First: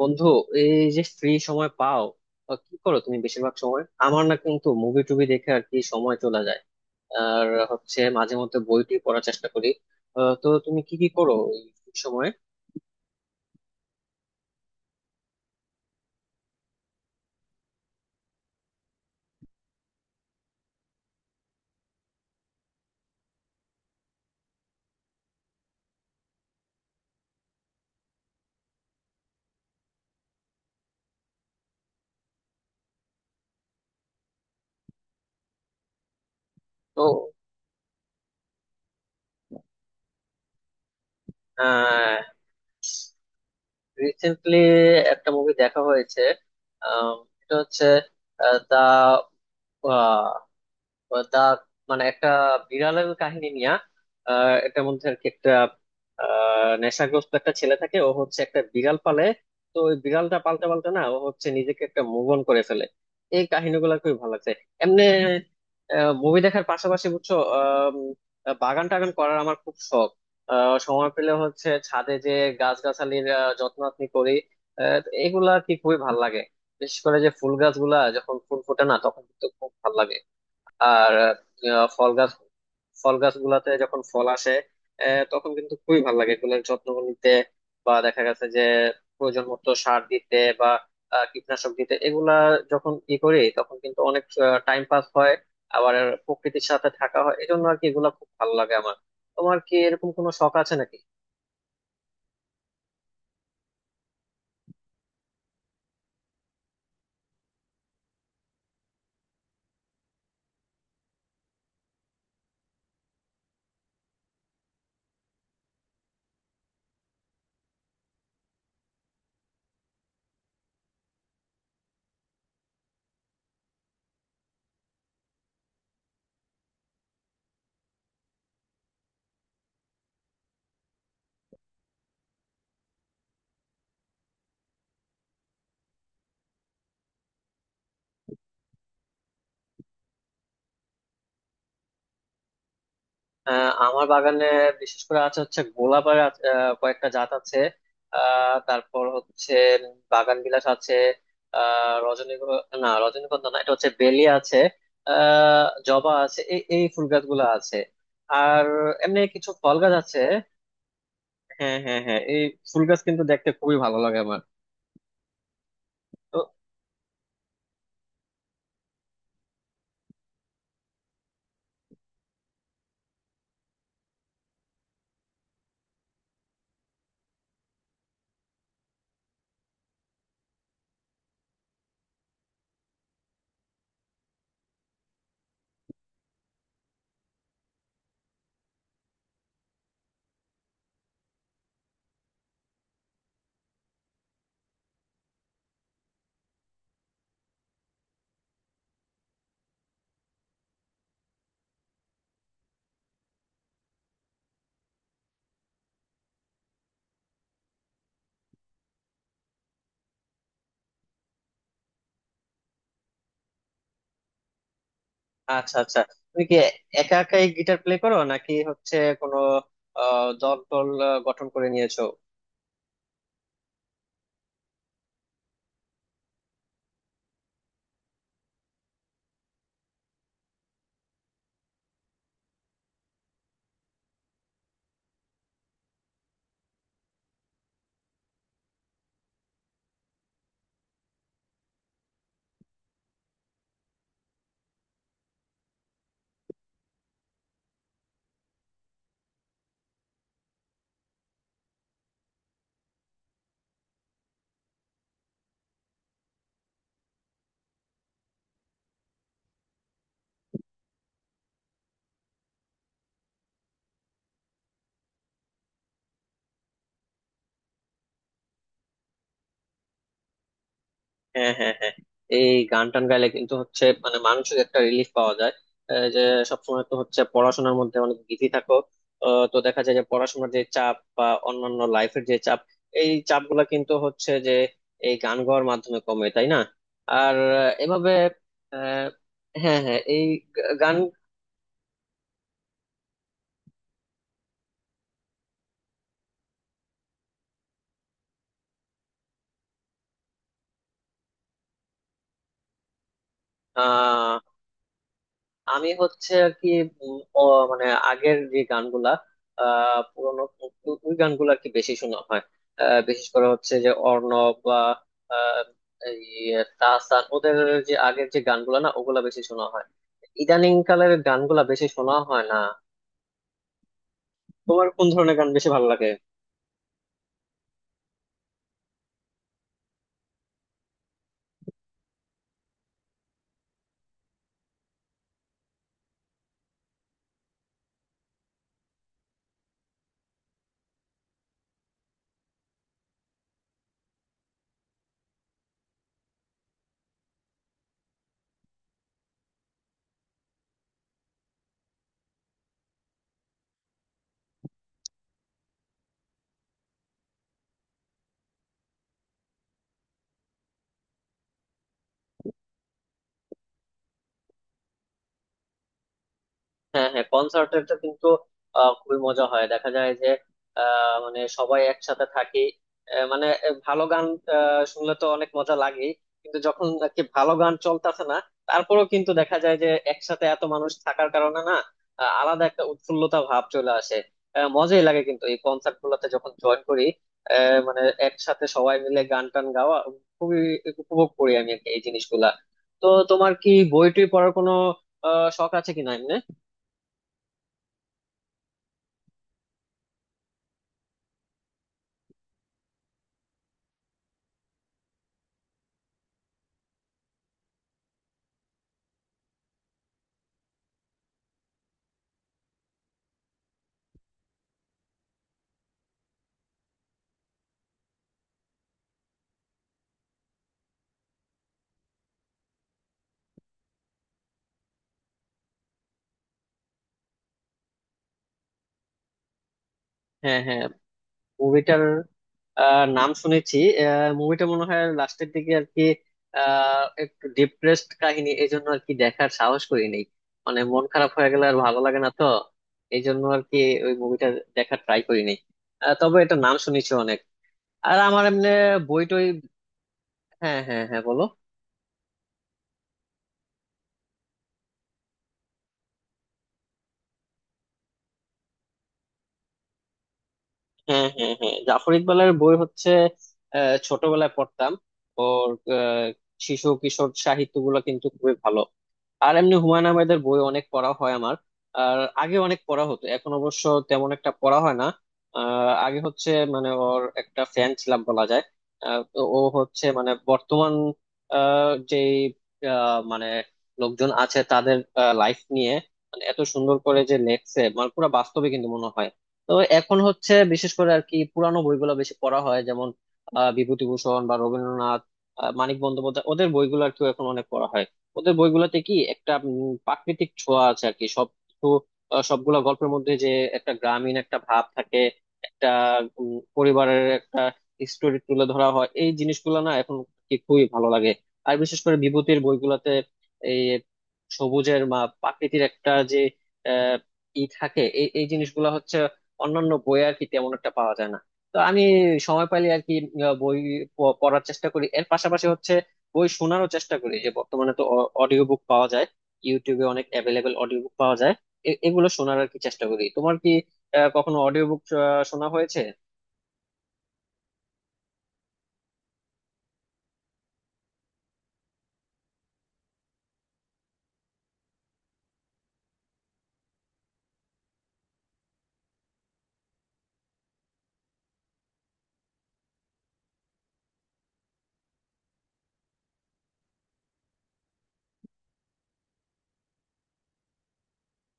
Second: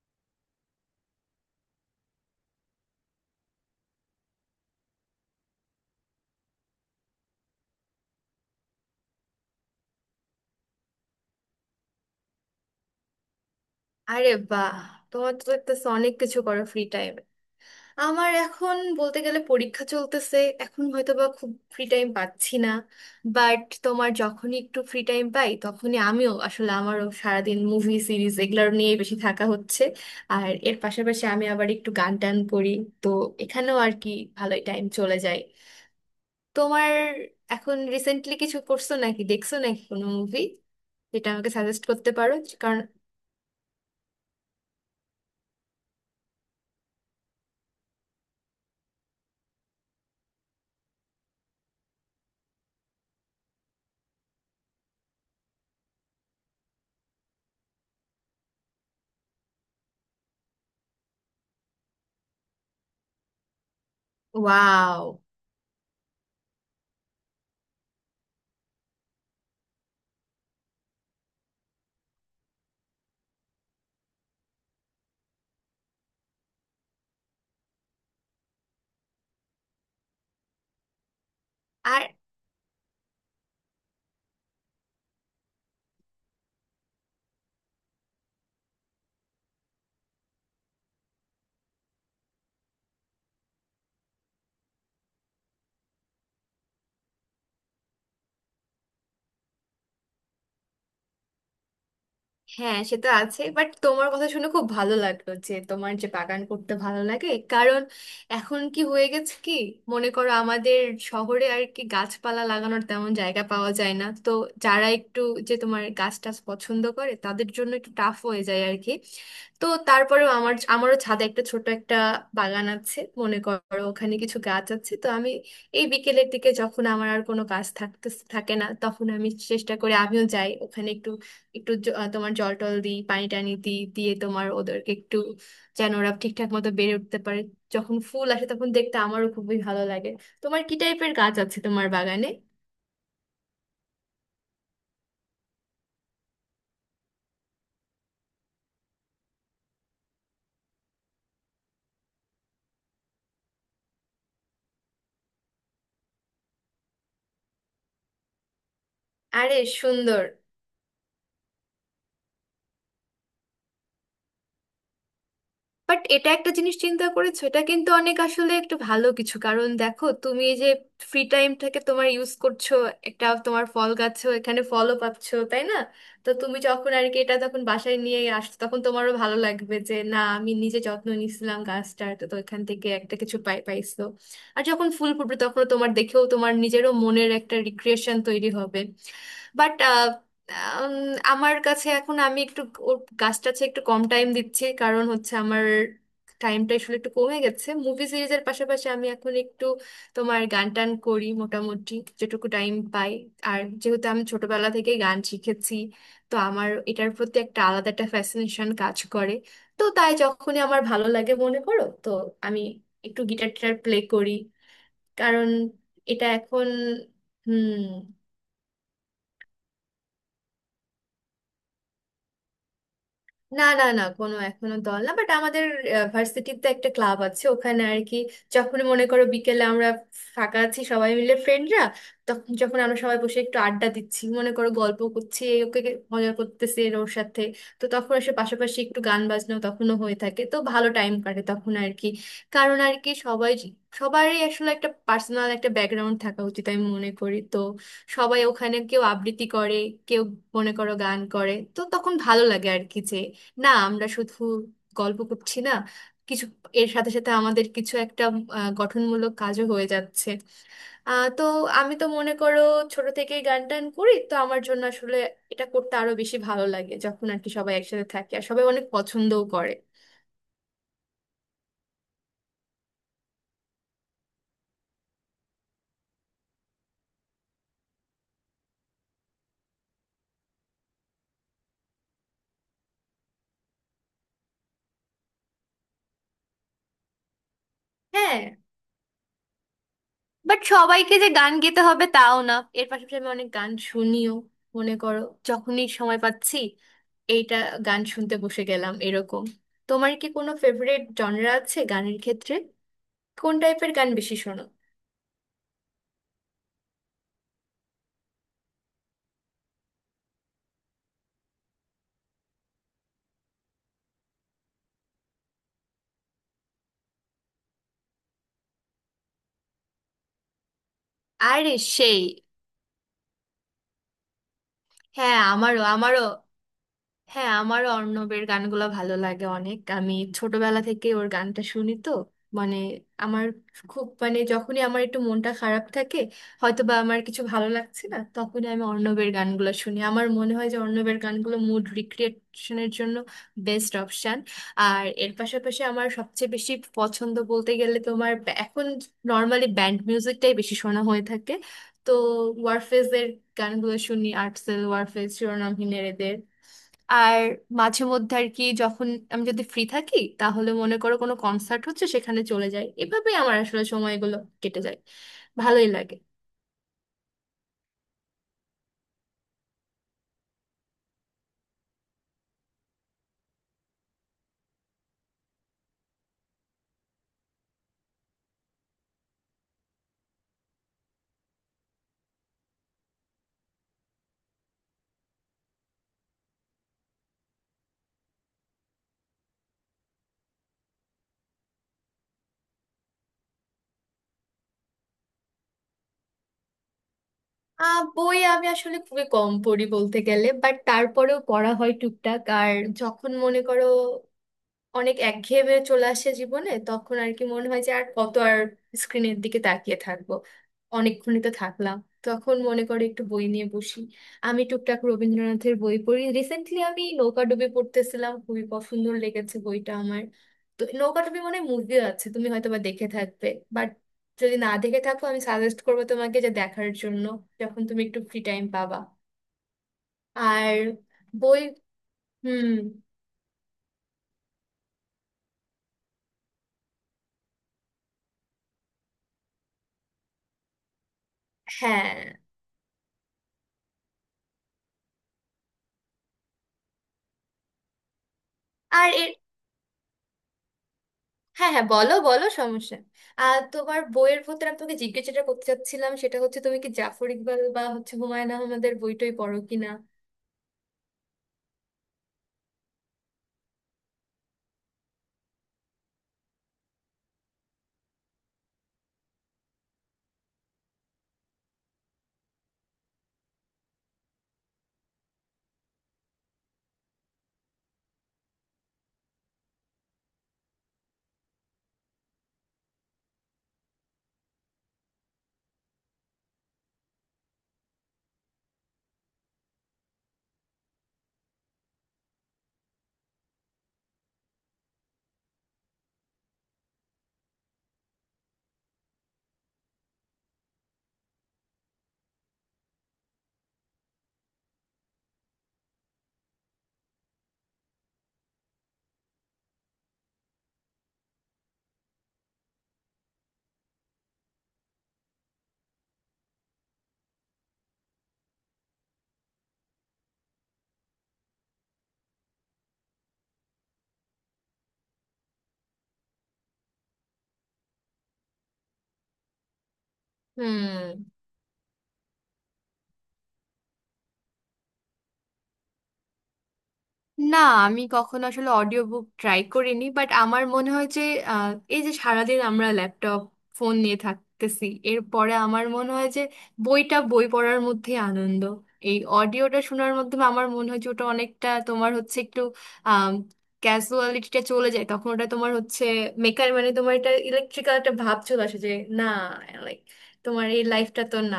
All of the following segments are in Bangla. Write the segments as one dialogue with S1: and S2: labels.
S1: বন্ধু এই যে ফ্রি সময় পাও। কি করো তুমি? বেশিরভাগ সময় আমার না কিন্তু মুভি টুভি দেখে আর কি সময় চলে যায়। আর হচ্ছে মাঝে মধ্যে বইটি পড়ার চেষ্টা করি। তো তুমি কি কি করো এই free সময়ে?
S2: আরে বাহ! তোমার তো দেখতেছো অনেক কিছু করো ফ্রি টাইমে। আমার এখন বলতে গেলে পরীক্ষা চলতেছে, এখন হয়তো বা খুব ফ্রি টাইম পাচ্ছি না। বাট তোমার যখনই একটু ফ্রি টাইম পাই তখনই আমিও আসলে, আমারও সারাদিন মুভি সিরিজ এগুলো নিয়ে বেশি থাকা হচ্ছে। আর এর পাশাপাশি আমি আবার একটু গান টান করি, তো এখানেও আর কি ভালোই টাইম চলে যায়। তোমার
S1: তো
S2: এখন রিসেন্টলি কিছু করছো নাকি, দেখছো নাকি কোনো মুভি যেটা আমাকে সাজেস্ট করতে
S1: আহ
S2: পারো? কারণ,
S1: রিসেন্টলি একটা মুভি দেখা হয়েছে। আহ, এটা হচ্ছে দা দা মানে একটা বিড়ালের কাহিনী নিয়া। এটার মধ্যে আর কি একটা নেশাগ্রস্ত একটা ছেলে থাকে, ও হচ্ছে একটা বিড়াল পালে। তো ওই বিড়ালটা পালতে পালতে না ও হচ্ছে নিজেকে একটা মুভ অন করে ফেলে। এই কাহিনীগুলো খুবই ভালো লাগছে। এমনি
S2: ওয়াও।
S1: মুভি দেখার পাশাপাশি বুঝছো, বাগান টাগান করার আমার খুব শখ। সময় পেলে হচ্ছে ছাদে যে গাছগাছালির যত্ন আত্নি করি। আহ, এগুলা কি খুবই ভালো লাগে। বিশেষ করে যে ফুল গাছগুলা যখন ফুল ফোটে না তখন কিন্তু খুব ভালো লাগে। আর
S2: আর
S1: ফল গাছ, ফল গাছগুলাতে যখন ফল আসে তখন কিন্তু খুবই ভালো লাগে এগুলোর যত্ন নিতে। বা দেখা গেছে যে প্রয়োজন মতো সার দিতে বা কীটনাশক দিতে, এগুলা যখন ই করি তখন কিন্তু অনেক টাইম পাস হয়। আবার প্রকৃতির সাথে থাকা হয়, এই জন্য আর কি এগুলা খুব ভালো লাগে আমার। তোমার কি এরকম কোনো শখ আছে নাকি?
S2: হ্যাঁ, সেটা আছে। বাট তোমার কথা শুনে খুব ভালো লাগলো যে তোমার যে বাগান করতে ভালো লাগে। কারণ এখন কি হয়ে গেছে কি, মনে করো আমাদের শহরে আর কি গাছপালা লাগানোর তেমন জায়গা পাওয়া যায় না, তো যারা একটু যে তোমার গাছ টাছ পছন্দ করে তাদের জন্য একটু টাফ হয়ে যায় আর কি। তো তারপরেও আমারও ছাদে একটা ছোট একটা বাগান আছে, মনে করো ওখানে কিছু গাছ আছে। তো আমি এই বিকেলের দিকে যখন আমার আর কোনো কাজ থাকতে থাকে না তখন আমি চেষ্টা করি, আমিও যাই ওখানে একটু একটু তোমার জল টল দিই, পানি টানি দিই, দিয়ে তোমার ওদেরকে একটু, যেন ওরা ঠিকঠাক মতো বেড়ে উঠতে পারে। যখন ফুল আসে তখন দেখতে আমারও খুবই ভালো লাগে। তোমার কি টাইপের গাছ আছে তোমার বাগানে?
S1: আমার বাগানে বিশেষ করে আছে হচ্ছে গোলাপের কয়েকটা জাত আছে। তারপর হচ্ছে বাগান বিলাস আছে, রজনীগন্ধা না, এটা হচ্ছে বেলি আছে, জবা আছে, এই এই ফুল গাছগুলো আছে। আর এমনি কিছু
S2: আরে
S1: ফল গাছ আছে।
S2: সুন্দর!
S1: হ্যাঁ, হ্যাঁ, হ্যাঁ, এই ফুল গাছ কিন্তু দেখতে খুবই ভালো লাগে আমার।
S2: বাট এটা
S1: তো
S2: একটা জিনিস চিন্তা করেছো, এটা কিন্তু অনেক আসলে একটু ভালো কিছু। কারণ দেখো তুমি এই যে ফ্রি টাইমটাকে তোমার ইউজ করছো, একটা তোমার ফল গাছও, এখানে ফলও পাচ্ছো তাই না? তো তুমি যখন আর কি এটা তখন বাসায় নিয়ে আসছো তখন তোমারও ভালো লাগবে যে না, আমি নিজে যত্ন নিছিলাম গাছটার, তো তো এখান থেকে একটা কিছু পাই, পাইছো। আর যখন ফুল ফুটবে তখন তোমার দেখেও তোমার নিজেরও মনের একটা রিক্রিয়েশন তৈরি হবে। বাট আম, আমার কাছে এখন আমি একটু ওর গাছ টাছে একটু কম টাইম দিচ্ছি। কারণ হচ্ছে আমার টাইমটা আসলে একটু কমে গেছে, মুভি সিরিজের পাশাপাশি আমি এখন একটু তোমার গান টান করি মোটামুটি, যেটুকু টাইম পাই। আর যেহেতু আমি ছোটবেলা থেকে গান শিখেছি, তো আমার এটার প্রতি একটা আলাদা একটা ফ্যাসিনেশন কাজ করে। তো তাই যখনই আমার ভালো লাগে মনে করো, তো আমি একটু গিটার টিটার প্লে করি। কারণ
S1: আচ্ছা, আচ্ছা,
S2: এটা
S1: তুমি কি
S2: এখন।
S1: একা একাই
S2: হুম।
S1: গিটার প্লে করো, নাকি হচ্ছে কোনো দল টল গঠন করে নিয়েছো?
S2: না না না কোনো এখনো দল না। বাট আমাদের ভার্সিটিতে একটা ক্লাব আছে, ওখানে আর কি যখন মনে করো বিকেলে আমরা ফাঁকা আছি সবাই মিলে, ফ্রেন্ডরা, তখন যখন আমরা সবাই বসে একটু আড্ডা দিচ্ছি মনে করো, গল্প করছি, এ ওকে মজা করতেছি এর ওর সাথে। তো তখন এসে পাশাপাশি একটু গান বাজনাও তখনও হয়ে থাকে, তো ভালো টাইম কাটে তখন আর কি। কারণ আর কি সবাই, সবারই আসলে একটা পার্সোনাল একটা ব্যাকগ্রাউন্ড থাকা উচিত আমি মনে করি। তো সবাই ওখানে কেউ আবৃত্তি করে, কেউ মনে করো গান করে, তো তখন ভালো লাগে আর কি যে না, আমরা শুধু গল্প করছি না, কিছু এর সাথে সাথে আমাদের কিছু একটা গঠনমূলক কাজও হয়ে যাচ্ছে। তো আমি তো মনে করো ছোট থেকেই গান টান করি, তো আমার জন্য আসলে এটা করতে আরো বেশি ভালো লাগে যখন আর কি সবাই একসাথে থাকে আর সবাই অনেক পছন্দও করে।
S1: হ্যাঁ, হ্যাঁ, হ্যাঁ, এই গান টান গাইলে কিন্তু হচ্ছে মানে মানসিক একটা রিলিফ পাওয়া যায়। যে সবসময় তো হচ্ছে পড়াশোনার মধ্যে অনেক বিজি থাকো। তো দেখা যায় যে পড়াশোনার যে চাপ বা অন্যান্য লাইফের যে চাপ, এই চাপ গুলা কিন্তু হচ্ছে যে এই গান গাওয়ার মাধ্যমে কমে, তাই না? আর এভাবে
S2: হ্যাঁ।
S1: আহ, হ্যাঁ, হ্যাঁ, এই
S2: বাট
S1: গান।
S2: সবাইকে যে গান গেতে হবে তাও না, এর পাশাপাশি আমি অনেক গান শুনিও। মনে করো যখনই সময় পাচ্ছি এইটা, গান শুনতে বসে গেলাম এরকম। তোমার কি কোনো ফেভারিট জনরা আছে গানের ক্ষেত্রে? কোন টাইপের গান বেশি
S1: আহ
S2: শোনো?
S1: আমি হচ্ছে আর কি ও মানে আগের যে গানগুলা, পুরোনো ওই গানগুলো আর কি বেশি শোনা হয়। বিশেষ করে হচ্ছে যে অর্ণব বা আহ, এই তাহসান, ওদের যে আগের যে গানগুলা না ওগুলা বেশি শোনা হয়। ইদানিং কালের গানগুলা
S2: আরে
S1: বেশি শোনা
S2: সেই!
S1: হয় না। তোমার কোন ধরনের
S2: হ্যাঁ
S1: গান বেশি
S2: আমারও
S1: ভালো লাগে?
S2: আমারও হ্যাঁ, আমারও অর্ণবের গানগুলো ভালো লাগে অনেক। আমি ছোটবেলা থেকে ওর গানটা শুনি, তো মানে আমার খুব, মানে যখনই আমার একটু মনটা খারাপ থাকে, হয়তো বা আমার কিছু ভালো লাগছে না, তখনই আমি অর্ণবের গানগুলো শুনি। আমার মনে হয় যে অর্ণবের গানগুলো মুড রিক্রিয়েশনের জন্য বেস্ট অপশান। আর এর পাশাপাশি আমার সবচেয়ে বেশি পছন্দ বলতে গেলে তোমার এখন নর্মালি ব্যান্ড মিউজিকটাই বেশি শোনা হয়ে থাকে। তো ওয়ারফেজের গানগুলো শুনি, আর্টসেল, ওয়ারফেজ, শিরোনামহীনের, এদের। আর মাঝে মধ্যে আর কি যখন আমি যদি ফ্রি থাকি তাহলে মনে করো কোনো কনসার্ট হচ্ছে, সেখানে চলে যাই। এভাবেই আমার আসলে সময়গুলো কেটে যায়, ভালোই লাগে।
S1: হ্যাঁ, হ্যাঁ, কনসার্টেরটা কিন্তু খুবই মজা হয়। দেখা যায় যে মানে সবাই একসাথে থাকি, ভালো গান শুনলে তো অনেক মজা লাগে। কিন্তু যখন আর কি ভালো গান চলতেছে না, তারপরেও কিন্তু দেখা যায় যে একসাথে এত মানুষ থাকার কারণে না আলাদা একটা উৎফুল্লতা ভাব চলে আসে। মজাই লাগে কিন্তু এই কনসার্ট গুলোতে যখন জয়েন করি। মানে একসাথে সবাই মিলে গান টান গাওয়া খুবই উপভোগ করি আমি আর কি এই জিনিসগুলা। তো তোমার কি বই টই পড়ার কোনো শখ আছে কিনা এমনি?
S2: আহ, বই আমি আসলে খুবই কম পড়ি বলতে গেলে, বাট তারপরেও পড়া হয় টুকটাক। আর যখন মনে করো অনেক একঘেয়েমে চলে আসে জীবনে, তখন আর কি মনে হয় যে আর কত আর স্ক্রিনের দিকে তাকিয়ে থাকবো, অনেকক্ষণই তো থাকলাম, তখন মনে করে একটু বই নিয়ে বসি। আমি টুকটাক রবীন্দ্রনাথের বই পড়ি, রিসেন্টলি আমি নৌকাডুবি পড়তেছিলাম, খুবই পছন্দ লেগেছে বইটা আমার। তো নৌকাডুবি মানে মুভি আছে, তুমি হয়তো বা দেখে থাকবে, বাট যদি না দেখে থাকো আমি সাজেস্ট করবো তোমাকে যে দেখার জন্য যখন তুমি একটু ফ্রি টাইম পাবা।
S1: হ্যাঁ,
S2: আর
S1: হ্যাঁ,
S2: বই।
S1: মুভিটার
S2: হুম।
S1: নাম শুনেছি। মুভিটা মনে হয় লাস্টের দিকে আর কি একটু ডিপ্রেসড কাহিনী, এই জন্য আর কি দেখার সাহস করি নেই। মানে মন খারাপ হয়ে গেলে আর ভালো লাগে
S2: হ্যাঁ
S1: না তো, এই জন্য আর কি ওই মুভিটা দেখার ট্রাই করি নেই। তবে এটা নাম শুনেছি অনেক। আর আমার এমনি
S2: আর
S1: বই
S2: এর।
S1: টই। হ্যাঁ, হ্যাঁ, হ্যাঁ, বলো।
S2: হ্যাঁ হ্যাঁ, বলো বলো, সমস্যা নেই। আর তোমার বইয়ের ভেতরে আমি তোমাকে জিজ্ঞেস যেটা করতে চাচ্ছিলাম সেটা হচ্ছে, তুমি কি জাফর ইকবাল বা হচ্ছে হুমায়ুন আহমেদের বইটই পড়ো কিনা?
S1: হ্যাঁ, হ্যাঁ, হ্যাঁ, জাফর ইকবালের বই হচ্ছে ছোটবেলায় পড়তাম। ওর আহ, শিশু কিশোর সাহিত্যগুলো কিন্তু খুবই ভালো। আর এমনি হুমায়ুন আহমেদের বই অনেক পড়া হয় আমার। আর আগে অনেক পড়া হতো, এখন অবশ্য তেমন একটা পড়া হয় না। আগে হচ্ছে মানে ওর একটা ফ্যান ছিলাম বলা যায়। তো ও হচ্ছে মানে বর্তমান আহ, যে মানে লোকজন আছে তাদের লাইফ নিয়ে মানে এত সুন্দর করে যে লেখছে, মানে পুরো বাস্তবে কিন্তু মনে হয়। তো এখন হচ্ছে বিশেষ করে আর কি পুরানো বইগুলো বেশি পড়া হয়, যেমন বিভূতিভূষণ বা রবীন্দ্রনাথ, মানিক বন্দ্যোপাধ্যায়, ওদের বইগুলো আর কি এখন অনেক পড়া হয়। ওদের বইগুলোতে কি একটা প্রাকৃতিক ছোঁয়া আছে আর কি সব কিছু। সবগুলা গল্পের মধ্যে যে একটা গ্রামীণ একটা ভাব থাকে, একটা পরিবারের একটা স্টোরি তুলে ধরা হয়। এই জিনিসগুলো না এখন কি খুবই ভালো লাগে। আর বিশেষ করে বিভূতির বইগুলোতে এই সবুজের মা প্রাকৃতির একটা যে আহ ই থাকে, এই এই জিনিসগুলো হচ্ছে অন্যান্য বই আর কি তেমন একটা পাওয়া যায় না। তো আমি সময় পাইলে আর কি বই পড়ার চেষ্টা করি। এর পাশাপাশি হচ্ছে বই শোনারও চেষ্টা করি, যে বর্তমানে তো অডিও বুক পাওয়া যায়, ইউটিউবে অনেক অ্যাভেলেবেল অডিও বুক
S2: হুম।
S1: পাওয়া যায়। এগুলো শোনার আর কি চেষ্টা করি। তোমার কি কখনো অডিও বুক শোনা হয়েছে?
S2: না, আমি কখনো আসলে অডিও বুক ট্রাই করিনি। বাট আমার মনে হয় যে আহ, এই যে সারাদিন আমরা ল্যাপটপ, ফোন নিয়ে থাকতেছি, এরপরে আমার মনে হয় যে বইটা, বই পড়ার মধ্যেই আনন্দ। এই অডিওটা শোনার মাধ্যমে আমার মনে হয় যে ওটা অনেকটা তোমার হচ্ছে একটু ক্যাজুয়ালিটিটা চলে যায়, তখন ওটা তোমার হচ্ছে মেকার মানে তোমার, এটা ইলেকট্রিক্যাল একটা ভাব চলে আসে যে না, লাইক, তোমার এই লাইফটা তো না।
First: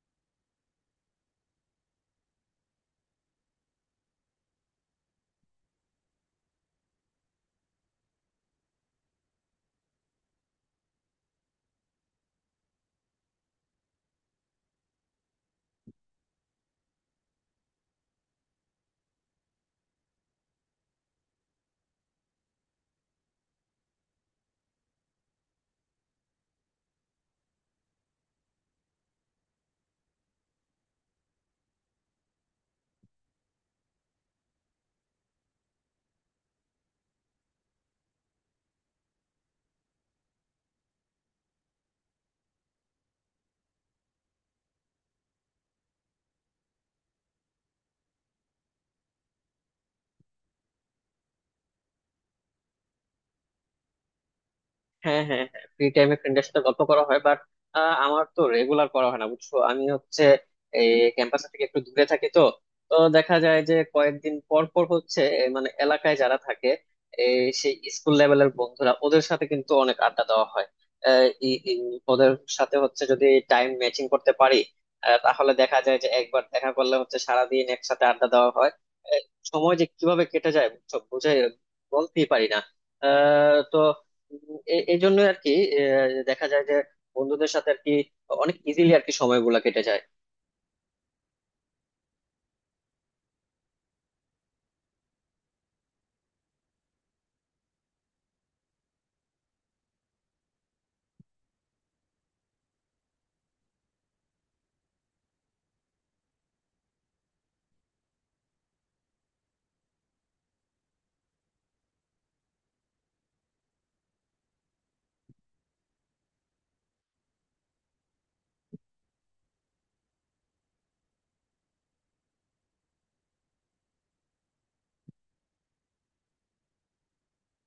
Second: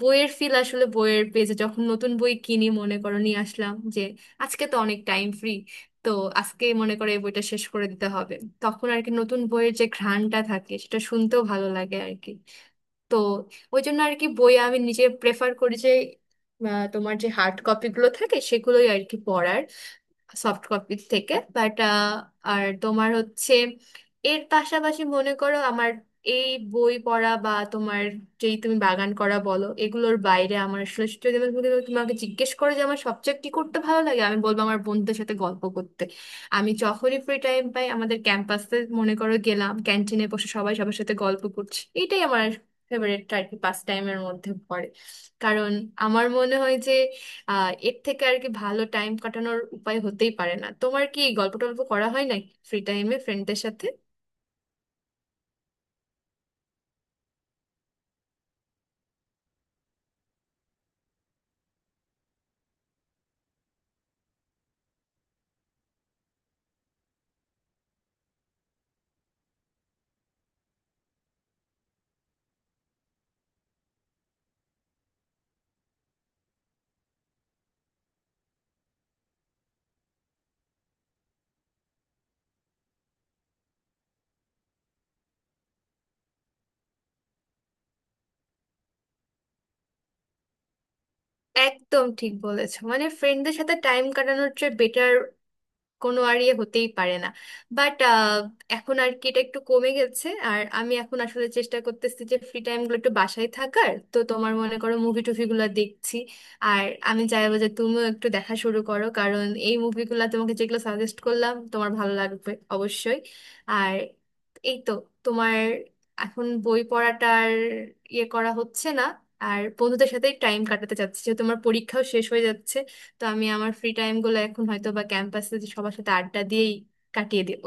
S2: বইয়ের ফিল আসলে বইয়ের পেজে, যখন নতুন বই কিনি মনে করো, নিয়ে আসলাম, আজকে তো অনেক টাইম ফ্রি, তো আজকে মনে করে এই বইটা শেষ করে দিতে হবে, তখন আর কি নতুন বইয়ের যে ঘ্রাণটা থাকে সেটা শুনতেও ভালো লাগে আর কি। তো ওই জন্য আর কি বই আমি নিজে প্রেফার করি যে তোমার যে হার্ড কপিগুলো থাকে সেগুলোই আর কি পড়ার, সফট কপির থেকে। বাট আর তোমার হচ্ছে এর পাশাপাশি মনে করো আমার এই বই পড়া বা তোমার যেই তুমি বাগান করা বলো, এগুলোর বাইরে আমার আসলে যদি আমি তোমাকে তোমাকে জিজ্ঞেস করো যে আমার সবচেয়ে কি করতে ভালো লাগে, আমি বলবো আমার বন্ধুদের সাথে গল্প করতে। আমি যখনই ফ্রি টাইম পাই আমাদের ক্যাম্পাসে মনে করো গেলাম, ক্যান্টিনে বসে সবাই সবার সাথে গল্প করছি, এটাই আমার ফেভারিট আর কি পাস টাইমের মধ্যে পড়ে। কারণ আমার মনে হয় যে আহ, এর থেকে আর কি ভালো টাইম কাটানোর উপায় হতেই পারে না। তোমার কি গল্প টল্প করা হয় নাকি ফ্রি টাইমে ফ্রেন্ডদের সাথে?
S1: হ্যাঁ, হ্যাঁ, হ্যাঁ, ফ্রি টাইমে ফ্রেন্ডের সাথে গল্প করা হয়, বাট আমার তো রেগুলার করা হয় না, বুঝছো। আমি হচ্ছে এই ক্যাম্পাস থেকে একটু দূরে থাকি তো, তো দেখা যায় যে কয়েকদিন পর পর হচ্ছে মানে এলাকায় যারা থাকে এই সেই স্কুল লেভেলের বন্ধুরা, ওদের সাথে কিন্তু অনেক আড্ডা দেওয়া হয়। ওদের সাথে হচ্ছে যদি টাইম ম্যাচিং করতে পারি তাহলে দেখা যায় যে একবার দেখা করলে হচ্ছে সারাদিন একসাথে আড্ডা দেওয়া হয়। আহ, সময় যে কিভাবে কেটে যায় বুঝছো, বুঝে বলতেই পারি না। তো এই জন্য আর কি দেখা যায় যে বন্ধুদের সাথে আর কি অনেক ইজিলি আর কি সময়গুলা কেটে যায়।
S2: একদম ঠিক বলেছো, মানে ফ্রেন্ডদের সাথে টাইম কাটানোর চেয়ে বেটার কোনো আর ইয়ে হতেই পারে না। বাট এখন আর কি এটা একটু কমে গেছে, আর আমি এখন আসলে চেষ্টা করতেছি যে ফ্রি টাইমগুলো একটু বাসায় থাকার, তো তোমার মনে করো মুভি টুভিগুলো দেখছি। আর আমি চাইবো যে তুমিও একটু দেখা শুরু করো, কারণ এই মুভিগুলো তোমাকে যেগুলো সাজেস্ট করলাম তোমার ভালো লাগবে অবশ্যই। আর এই তো তোমার এখন বই পড়াটার ইয়ে করা হচ্ছে না। আর বন্ধুদের সাথে টাইম কাটাতে চাচ্ছি যে তোমার পরীক্ষাও শেষ হয়ে যাচ্ছে, তো আমি আমার ফ্রি টাইম গুলো এখন হয়তো বা ক্যাম্পাসে সবার সাথে আড্ডা দিয়েই কাটিয়ে দেব।